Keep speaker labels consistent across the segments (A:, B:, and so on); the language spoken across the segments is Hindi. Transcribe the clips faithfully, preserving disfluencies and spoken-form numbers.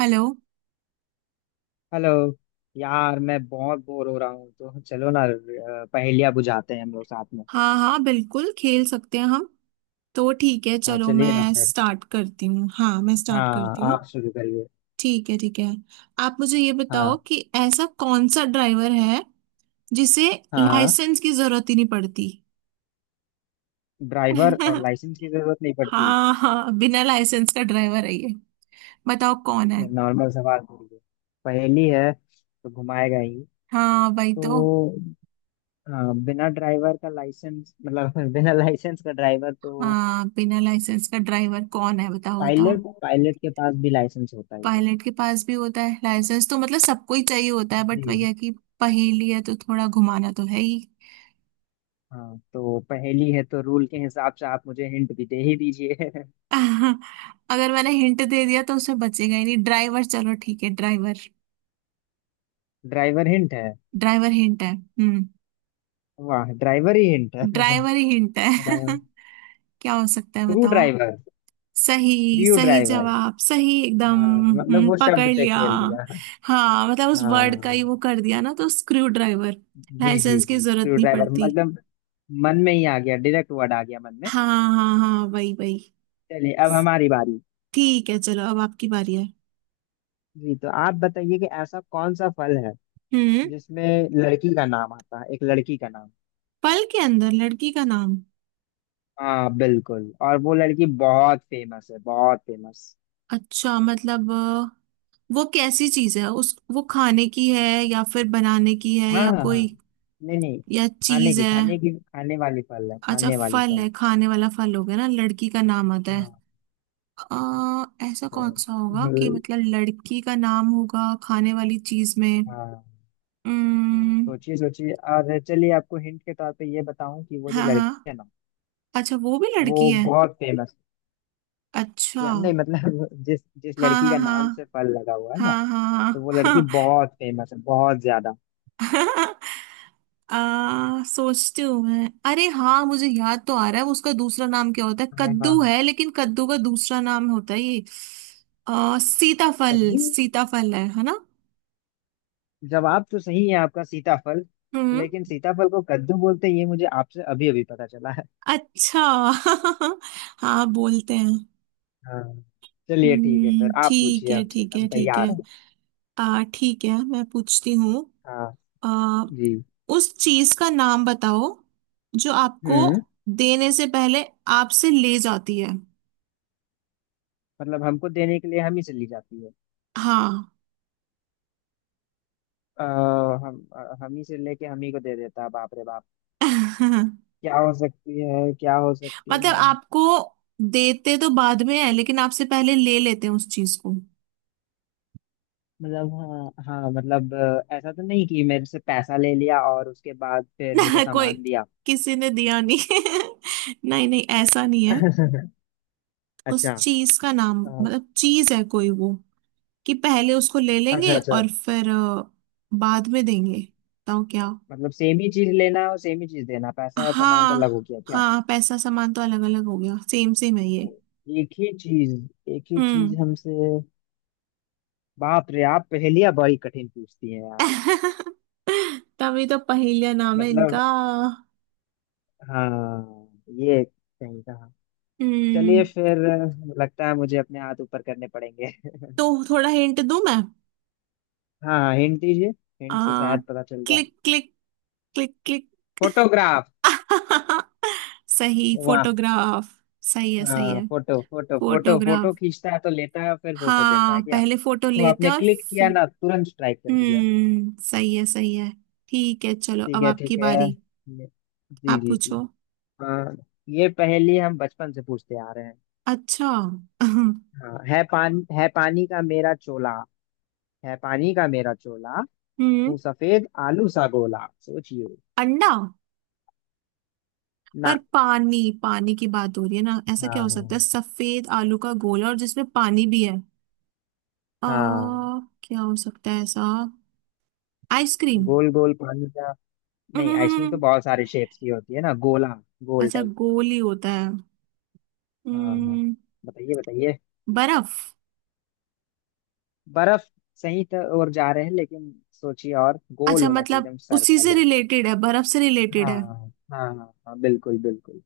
A: हेलो।
B: हेलो। यार मैं बहुत बोर हो रहा हूँ तो चलो ना अ, पहेलियाँ बुझाते हैं हम लोग साथ में।
A: हाँ हाँ बिल्कुल खेल सकते हैं हम। तो ठीक है
B: हाँ,
A: चलो
B: चलिए ना
A: मैं
B: फिर।
A: स्टार्ट करती हूँ। हाँ मैं स्टार्ट
B: हाँ,
A: करती हूँ।
B: आप शुरू करिए।
A: ठीक है ठीक है। आप मुझे ये बताओ
B: हाँ
A: कि ऐसा कौन सा ड्राइवर है जिसे
B: हाँ हाँ।
A: लाइसेंस की जरूरत ही नहीं पड़ती।
B: ड्राइवर और लाइसेंस की जरूरत नहीं पड़ती।
A: हाँ हाँ बिना लाइसेंस का ड्राइवर है ये। बताओ कौन है।
B: ये नॉर्मल सवाल करिए। पहेली है तो घुमाएगा ही।
A: हाँ भाई तो।
B: तो अ, बिना ड्राइवर का लाइसेंस मतलब बिना लाइसेंस का ड्राइवर तो
A: हाँ बिना लाइसेंस का ड्राइवर कौन है बताओ बताओ।
B: पायलट। पायलट के पास भी लाइसेंस होता ही है।
A: पायलट के पास भी होता है लाइसेंस, तो मतलब सबको ही चाहिए होता है। बट
B: जी।
A: भैया की पहेली है तो थोड़ा घुमाना तो है ही।
B: हाँ, तो पहेली है तो रूल के हिसाब से आप मुझे हिंट भी दे ही दीजिए।
A: अगर मैंने हिंट दे दिया तो उसमें बचेगा ही नहीं। ड्राइवर, चलो ठीक है ड्राइवर।
B: ड्राइवर हिंट है।
A: ड्राइवर हिंट है। हम्म।
B: वाह, ड्राइवर ही हिंट है।
A: ड्राइवर ही हिंट है। क्या हो सकता है
B: स्क्रू
A: बताओ।
B: ड्राइवर।
A: सही
B: स्क्रू
A: सही,
B: ड्राइवर।
A: जवाब सही एकदम।
B: हाँ, मतलब
A: हम्म,
B: वो
A: पकड़
B: शब्द पे
A: लिया।
B: खेल दिया।
A: हाँ मतलब उस वर्ड का ही
B: हाँ
A: वो कर दिया ना, तो स्क्रू ड्राइवर।
B: जी जी
A: लाइसेंस की
B: जी,
A: जरूरत
B: स्क्रू
A: नहीं
B: ड्राइवर
A: पड़ती।
B: मतलब मन में ही आ गया, डायरेक्ट वर्ड आ गया मन में।
A: हाँ हाँ हाँ वही वही।
B: चलिए, अब हमारी बारी।
A: ठीक है चलो अब आपकी बारी है।
B: जी, तो आप बताइए कि ऐसा कौन सा फल है
A: हम्म।
B: जिसमें लड़की का नाम आता है, एक लड़की का नाम।
A: पल के अंदर लड़की का नाम।
B: हाँ बिल्कुल, और वो लड़की बहुत फेमस है, बहुत फेमस।
A: अच्छा मतलब अ, वो कैसी चीज है उस वो खाने की है या फिर बनाने की है
B: हाँ
A: या
B: हाँ हाँ।
A: कोई
B: नहीं नहीं,
A: या
B: खाने
A: चीज
B: की,
A: है।
B: खाने की, खाने वाली फल है,
A: अच्छा
B: खाने वाली
A: फल
B: फल।
A: है, खाने वाला फल हो गया ना, लड़की का नाम आता है।
B: हाँ,
A: आ, ऐसा
B: तो
A: कौन सा होगा
B: जो
A: कि मतलब लड़की का नाम होगा खाने वाली चीज में।
B: हाँ,
A: हम्म।
B: सोचिए सोचिए, और चलिए आपको हिंट के तौर पे ये बताऊं कि वो जो
A: हाँ हाँ,
B: लड़की है ना,
A: अच्छा वो भी
B: वो
A: लड़की है।
B: बहुत फेमस
A: अच्छा।
B: या नहीं, मतलब जिस जिस
A: हाँ
B: लड़की
A: हाँ
B: का नाम से फल
A: हाँ
B: लगा हुआ है ना,
A: हाँ
B: तो
A: हाँ
B: वो लड़की
A: हाँ।
B: बहुत फेमस है, बहुत ज्यादा।
A: आ, सोचती हूँ मैं। अरे हाँ मुझे याद तो आ रहा है उसका दूसरा नाम क्या होता है
B: हाँ,
A: कद्दू है, लेकिन कद्दू का दूसरा नाम होता है ये। आ, सीताफल,
B: कद्दू।
A: सीताफल है है ना।
B: जवाब तो सही है आपका, सीताफल।
A: हम्म।
B: लेकिन सीताफल को कद्दू बोलते हैं, ये मुझे आपसे अभी अभी पता चला है।
A: अच्छा। हाँ बोलते हैं।
B: हाँ। चलिए, ठीक है फिर
A: हम्म
B: आप
A: ठीक
B: पूछिए
A: है
B: हमसे,
A: ठीक है
B: हम
A: ठीक है।
B: तैयार हैं।
A: आ ठीक है मैं पूछती हूँ।
B: हाँ।
A: आ
B: जी।
A: उस चीज का नाम बताओ जो आपको
B: हम्म।
A: देने से पहले आपसे ले जाती है।
B: मतलब हमको देने के लिए हम ही चली जाती है।
A: हाँ।
B: अ, हम अ, हम ही से लेके हम ही को दे देता है, बाप रे बाप।
A: मतलब
B: क्या हो सकती है, क्या हो सकती है।
A: आपको देते तो बाद में है, लेकिन आपसे पहले ले लेते हैं उस चीज को।
B: मतलब हाँ हाँ, मतलब अ, ऐसा तो नहीं कि मेरे से पैसा ले लिया और उसके बाद फिर मुझे
A: कोई
B: सामान दिया।
A: किसी ने दिया नहीं। नहीं नहीं ऐसा नहीं है।
B: अच्छा।
A: उस चीज का नाम,
B: अ,
A: मतलब चीज है कोई वो कि पहले उसको ले
B: अच्छा
A: लेंगे
B: अच्छा,
A: और फिर अ, बाद में देंगे। बताओ क्या।
B: मतलब सेम ही चीज लेना और सेम ही चीज देना, पैसा और सामान तो अलग हो
A: हाँ
B: गया क्या।
A: हाँ पैसा सामान तो अलग अलग हो गया, सेम सेम है ये।
B: एक ही चीज। एक ही चीज
A: हम्म।
B: हमसे। बाप रे, आप पहेलियां बड़ी कठिन पूछती हैं यार।
A: तभी तो पहेलिया नाम है
B: मतलब,
A: इनका।
B: हाँ, ये कहीं का।
A: हम्म।
B: चलिए फिर। लगता है मुझे अपने हाथ ऊपर करने पड़ेंगे।
A: तो थोड़ा हिंट दूं मैं।
B: हाँ, हिंट दीजिए।
A: आ,
B: हिंट से शायद पता चल जाए।
A: Click click, click click.
B: Photograph.
A: सही
B: वाह।
A: फोटोग्राफ। सही है सही
B: हाँ,
A: है।
B: Photo photo photo photo
A: photograph.
B: खींचता है तो लेता है फिर फोटो देता
A: हाँ
B: है क्या।
A: पहले फोटो
B: वो
A: लेते
B: आपने
A: और
B: क्लिक किया
A: फिर-
B: ना, तुरंत स्ट्राइक कर दिया।
A: हम्म सही है सही है। ठीक है चलो
B: ठीक
A: अब
B: है, ठीक
A: आपकी
B: है।
A: बारी।
B: ये- जी
A: आप
B: जी जी।
A: पूछो।
B: हाँ, ये पहेली हम बचपन से पूछते आ रहे हैं।
A: अच्छा।
B: हाँ, है पान है पानी का मेरा चोला। है पानी का मेरा चोला।
A: हम्म।
B: हूँ सफेद आलू सा गोला, सोचिए।
A: अंडा। पर
B: ना।
A: पानी, पानी की बात हो रही है ना, ऐसा क्या हो सकता है
B: हाँ
A: सफेद आलू का गोला और जिसमें पानी भी है। आ,
B: हाँ।
A: क्या हो सकता है ऐसा। आइसक्रीम।
B: गोल गोल पानी का। नहीं, आइसक्रीम तो
A: हम्म।
B: बहुत सारे शेप्स की होती है ना। गोला, गोल
A: अच्छा
B: टाइप।
A: गोली होता है।
B: हाँ हाँ,
A: हम्म।
B: बताइए बताइए।
A: बर्फ।
B: बर्फ। सही तो और जा रहे हैं, लेकिन सोचिए और गोल
A: अच्छा
B: होना चाहिए,
A: मतलब
B: एकदम
A: उसी से
B: सर्कल।
A: रिलेटेड है, बर्फ से रिलेटेड
B: हाँ
A: है।
B: हाँ हाँ हाँ, बिल्कुल बिल्कुल।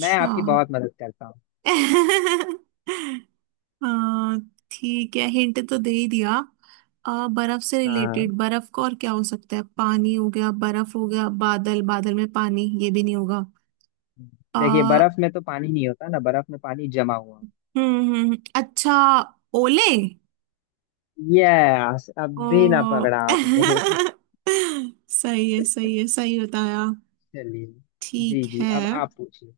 B: मैं आपकी बहुत मदद करता हूँ।
A: हाँ। ठीक है हिंट तो दे ही दिया। आ, बर्फ से
B: हाँ।
A: रिलेटेड, बर्फ का और क्या हो सकता है। पानी हो गया, बर्फ हो गया, बादल, बादल में पानी ये भी नहीं होगा।
B: देखिए,
A: आ,
B: बर्फ में तो पानी नहीं होता ना, बर्फ में पानी जमा हुआ होता
A: हम्म हम्म, हम्म, अच्छा। ओले।
B: है। यस, अब भी ना
A: ओ।
B: पकड़ा आपने।
A: सही है सही है सही बताया।
B: चलिए। जी
A: ठीक
B: जी,
A: है।
B: अब आप पूछिए।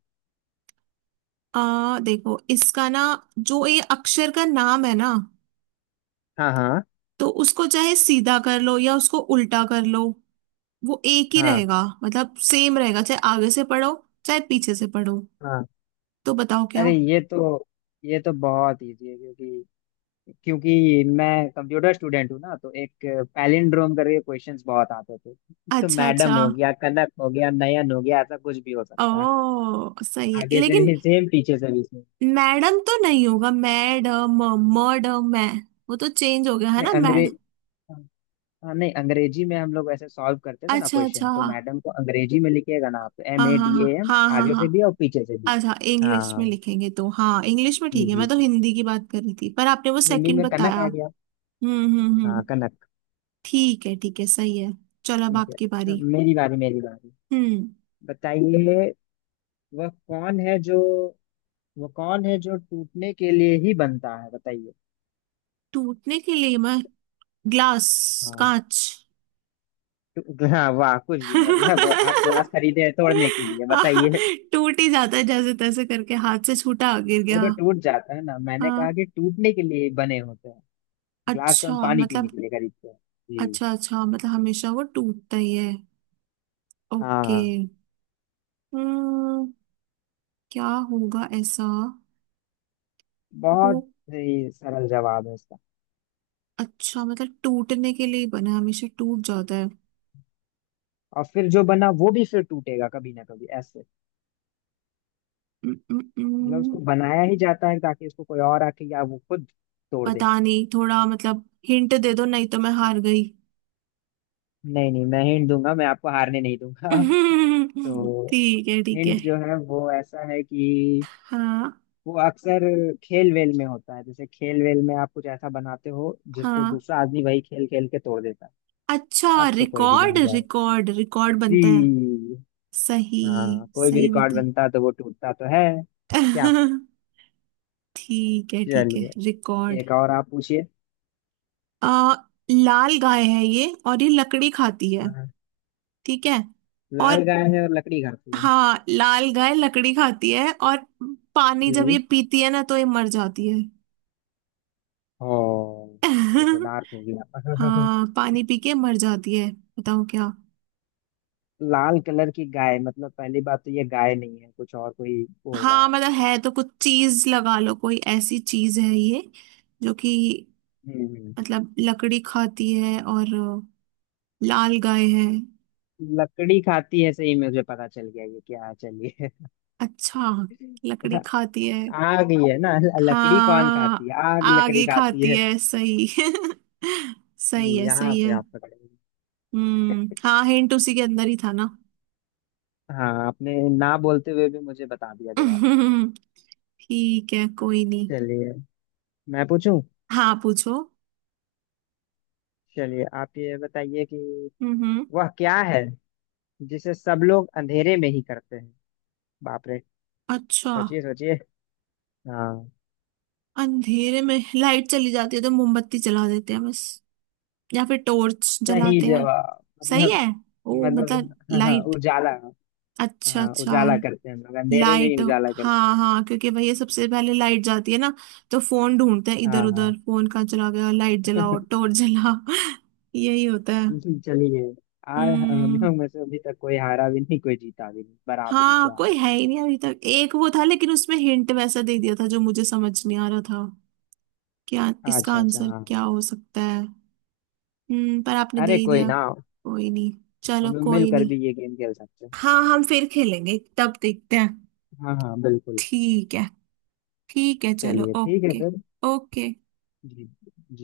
A: आ देखो इसका ना जो ये अक्षर का नाम है ना
B: हाँ
A: तो उसको चाहे सीधा कर लो या उसको उल्टा कर लो, वो एक ही
B: हाँ
A: रहेगा, मतलब सेम रहेगा, चाहे आगे से पढ़ो चाहे पीछे से पढ़ो।
B: हाँ।
A: तो बताओ क्या।
B: अरे, ये तो ये तो बहुत इजी है, क्योंकि क्योंकि मैं कंप्यूटर स्टूडेंट हूँ ना, तो एक पैलिंड्रोम करके क्वेश्चंस बहुत आते थे। तो
A: अच्छा
B: मैडम
A: अच्छा।
B: हो गया, कनक हो गया, नयन हो गया, ऐसा कुछ भी हो सकता है।
A: ओ सही है,
B: आगे से
A: लेकिन
B: भी सेम, पीछे से भी सेम।
A: मैडम तो नहीं होगा, मैड म, मड मैं, वो तो चेंज हो गया है
B: नहीं,
A: ना मैड।
B: अंग्रेज हाँ, नहीं, अंग्रेजी में हम लोग ऐसे सॉल्व करते थे ना
A: अच्छा अच्छा
B: क्वेश्चन, तो
A: हाँ
B: मैडम को अंग्रेजी में लिखिएगा ना आप, तो
A: हाँ
B: एम ए
A: हाँ
B: डी ए एम,
A: हाँ हाँ
B: आगे से
A: हाँ।
B: भी और पीछे से भी।
A: अच्छा इंग्लिश में
B: हाँ
A: लिखेंगे तो हाँ इंग्लिश में
B: जी
A: ठीक है।
B: जी
A: मैं तो
B: जी।
A: हिंदी की बात कर रही थी पर आपने वो
B: हिंदी
A: सेकंड
B: में कनक
A: बताया।
B: आ गया।
A: हम्म हम्म
B: हाँ,
A: हम्म
B: कनक।
A: ठीक है ठीक है सही है। चलो अब
B: ठीक
A: आपकी
B: है,
A: बारी।
B: मेरी बारी मेरी बारी।
A: हम्म।
B: बताइए। वह कौन है जो वह कौन है जो टूटने के लिए ही बनता है, बताइए।
A: टूटने के लिए मैं। ग्लास।
B: हाँ।
A: कांच।
B: टू- हाँ, वाह, कुछ भी मतलब आप ग्लास खरीदे हैं तोड़ने के लिए,
A: आह,
B: बताइए।
A: टूट ही जाता है जैसे तैसे करके हाथ से छूटा गिर
B: वो
A: गया।
B: तो टूट जाता है ना, मैंने कहा
A: हाँ
B: कि टूटने के लिए बने होते हैं। ग्लास तो
A: अच्छा
B: हम पानी
A: मतलब।
B: पीने के लिए खरीदते हैं। जी।
A: अच्छा अच्छा मतलब हमेशा वो टूटता ही है। ओके।
B: हाँ,
A: हम्म क्या होगा ऐसा। वो
B: बहुत ही सरल जवाब है इसका।
A: अच्छा मतलब टूटने के लिए बना है, हमेशा टूट जाता है।
B: और फिर जो बना वो भी फिर टूटेगा कभी ना कभी, ऐसे।
A: उम, उम,
B: मतलब उसको
A: उम,
B: बनाया ही जाता है ताकि उसको कोई और आके या वो खुद तोड़ दे।
A: पता नहीं, थोड़ा मतलब हिंट दे दो नहीं तो मैं हार गई।
B: नहीं नहीं, मैं हिंट दूंगा, मैं आपको हारने नहीं दूंगा। तो
A: ठीक है ठीक है।
B: हिंट जो है वो ऐसा है कि
A: हाँ
B: वो अक्सर खेल वेल में होता है, जैसे खेल वेल में आप कुछ ऐसा बनाते हो जिसको
A: हाँ।
B: दूसरा आदमी वही खेल खेल के तोड़ देता है।
A: अच्छा
B: अब तो कोई भी
A: रिकॉर्ड,
B: जान जाए।
A: रिकॉर्ड रिकॉर्ड बनता है।
B: जी।
A: सही।
B: हाँ, कोई भी
A: सही
B: रिकॉर्ड
A: बता।
B: बनता तो वो टूटता तो है। क्या।
A: ठीक है ठीक है
B: चलिए,
A: रिकॉर्ड।
B: एक और आप पूछिए।
A: आ लाल गाय है ये और ये लकड़ी खाती है।
B: हाँ।
A: ठीक है। और
B: लाल गाय है और लकड़ी घर पे है।
A: हाँ लाल गाय लकड़ी खाती है और पानी
B: जी।
A: जब ये पीती है ना तो ये मर जाती है।
B: ओ, ये तो डार्क हो गया।
A: हाँ पानी पी के मर जाती है। बताओ क्या।
B: लाल कलर की गाय, मतलब पहली बात तो ये गाय नहीं है, कुछ और कोई बोल रहा
A: हाँ
B: है।
A: मतलब है तो कुछ चीज लगा लो। कोई ऐसी चीज है ये जो कि
B: हम्म।
A: मतलब लकड़ी खाती है और लाल गाय है।
B: लकड़ी खाती है, सही में मुझे पता चल गया ये क्या है, चलिए।
A: अच्छा लकड़ी खाती है।
B: आग ही है ना। लकड़ी कौन खाती
A: हाँ
B: है? आग
A: आग
B: लकड़ी
A: ही
B: खाती
A: खाती
B: है।
A: है सही। सही है
B: यहाँ
A: सही
B: पे
A: है।
B: आप पकड़े।
A: हम्म हाँ हिंट उसी के अंदर ही था ना।
B: हाँ, आपने ना बोलते हुए भी मुझे बता दिया जवाब।
A: ठीक है कोई नहीं।
B: चलिए, मैं पूछूं।
A: हाँ पूछो।
B: चलिए, आप ये बताइए कि
A: हम्म।
B: वह क्या है जिसे सब लोग अंधेरे में ही करते हैं। बाप रे।
A: अच्छा
B: सोचिए सोचिए। हाँ।
A: अंधेरे में लाइट चली जाती है तो मोमबत्ती जला देते हैं बस, या फिर टॉर्च
B: सही
A: जलाते हैं।
B: जवाब,
A: सही
B: मतलब।
A: है। ओ
B: मतलब
A: मतलब
B: हाँ हाँ,
A: लाइट।
B: उजाला।
A: अच्छा
B: हाँ,
A: अच्छा।
B: उजाला करते हैं, हम लोग अंधेरे में ही
A: लाइट।
B: उजाला करते हैं।
A: हाँ हाँ क्योंकि भैया सबसे पहले लाइट जाती है ना तो फोन ढूंढते हैं
B: हाँ
A: इधर उधर,
B: हाँ।
A: फोन कहाँ चला गया लाइट जलाओ टॉर्च जला। यही होता है।
B: जी, चलिए। आ हम
A: हम्म।
B: लोग में से अभी तक कोई हारा भी नहीं, कोई जीता भी नहीं, बराबरी
A: हाँ
B: पे आ
A: कोई
B: गए।
A: है ही नहीं अभी तक। एक वो था, लेकिन उसमें हिंट वैसा दे दिया था जो मुझे समझ नहीं आ रहा था क्या इसका
B: अच्छा अच्छा
A: आंसर
B: हाँ।
A: क्या हो सकता है। हम्म। पर आपने दे
B: अरे
A: ही
B: कोई
A: दिया।
B: ना।
A: कोई नहीं, चलो
B: हम लोग
A: कोई
B: मिलकर
A: नहीं।
B: भी ये गेम खेल सकते हैं।
A: हाँ हम फिर खेलेंगे तब देखते हैं।
B: हाँ हाँ, बिल्कुल।
A: ठीक है ठीक है चलो
B: चलिए, ठीक है
A: ओके।
B: फिर।
A: ओके।
B: जी।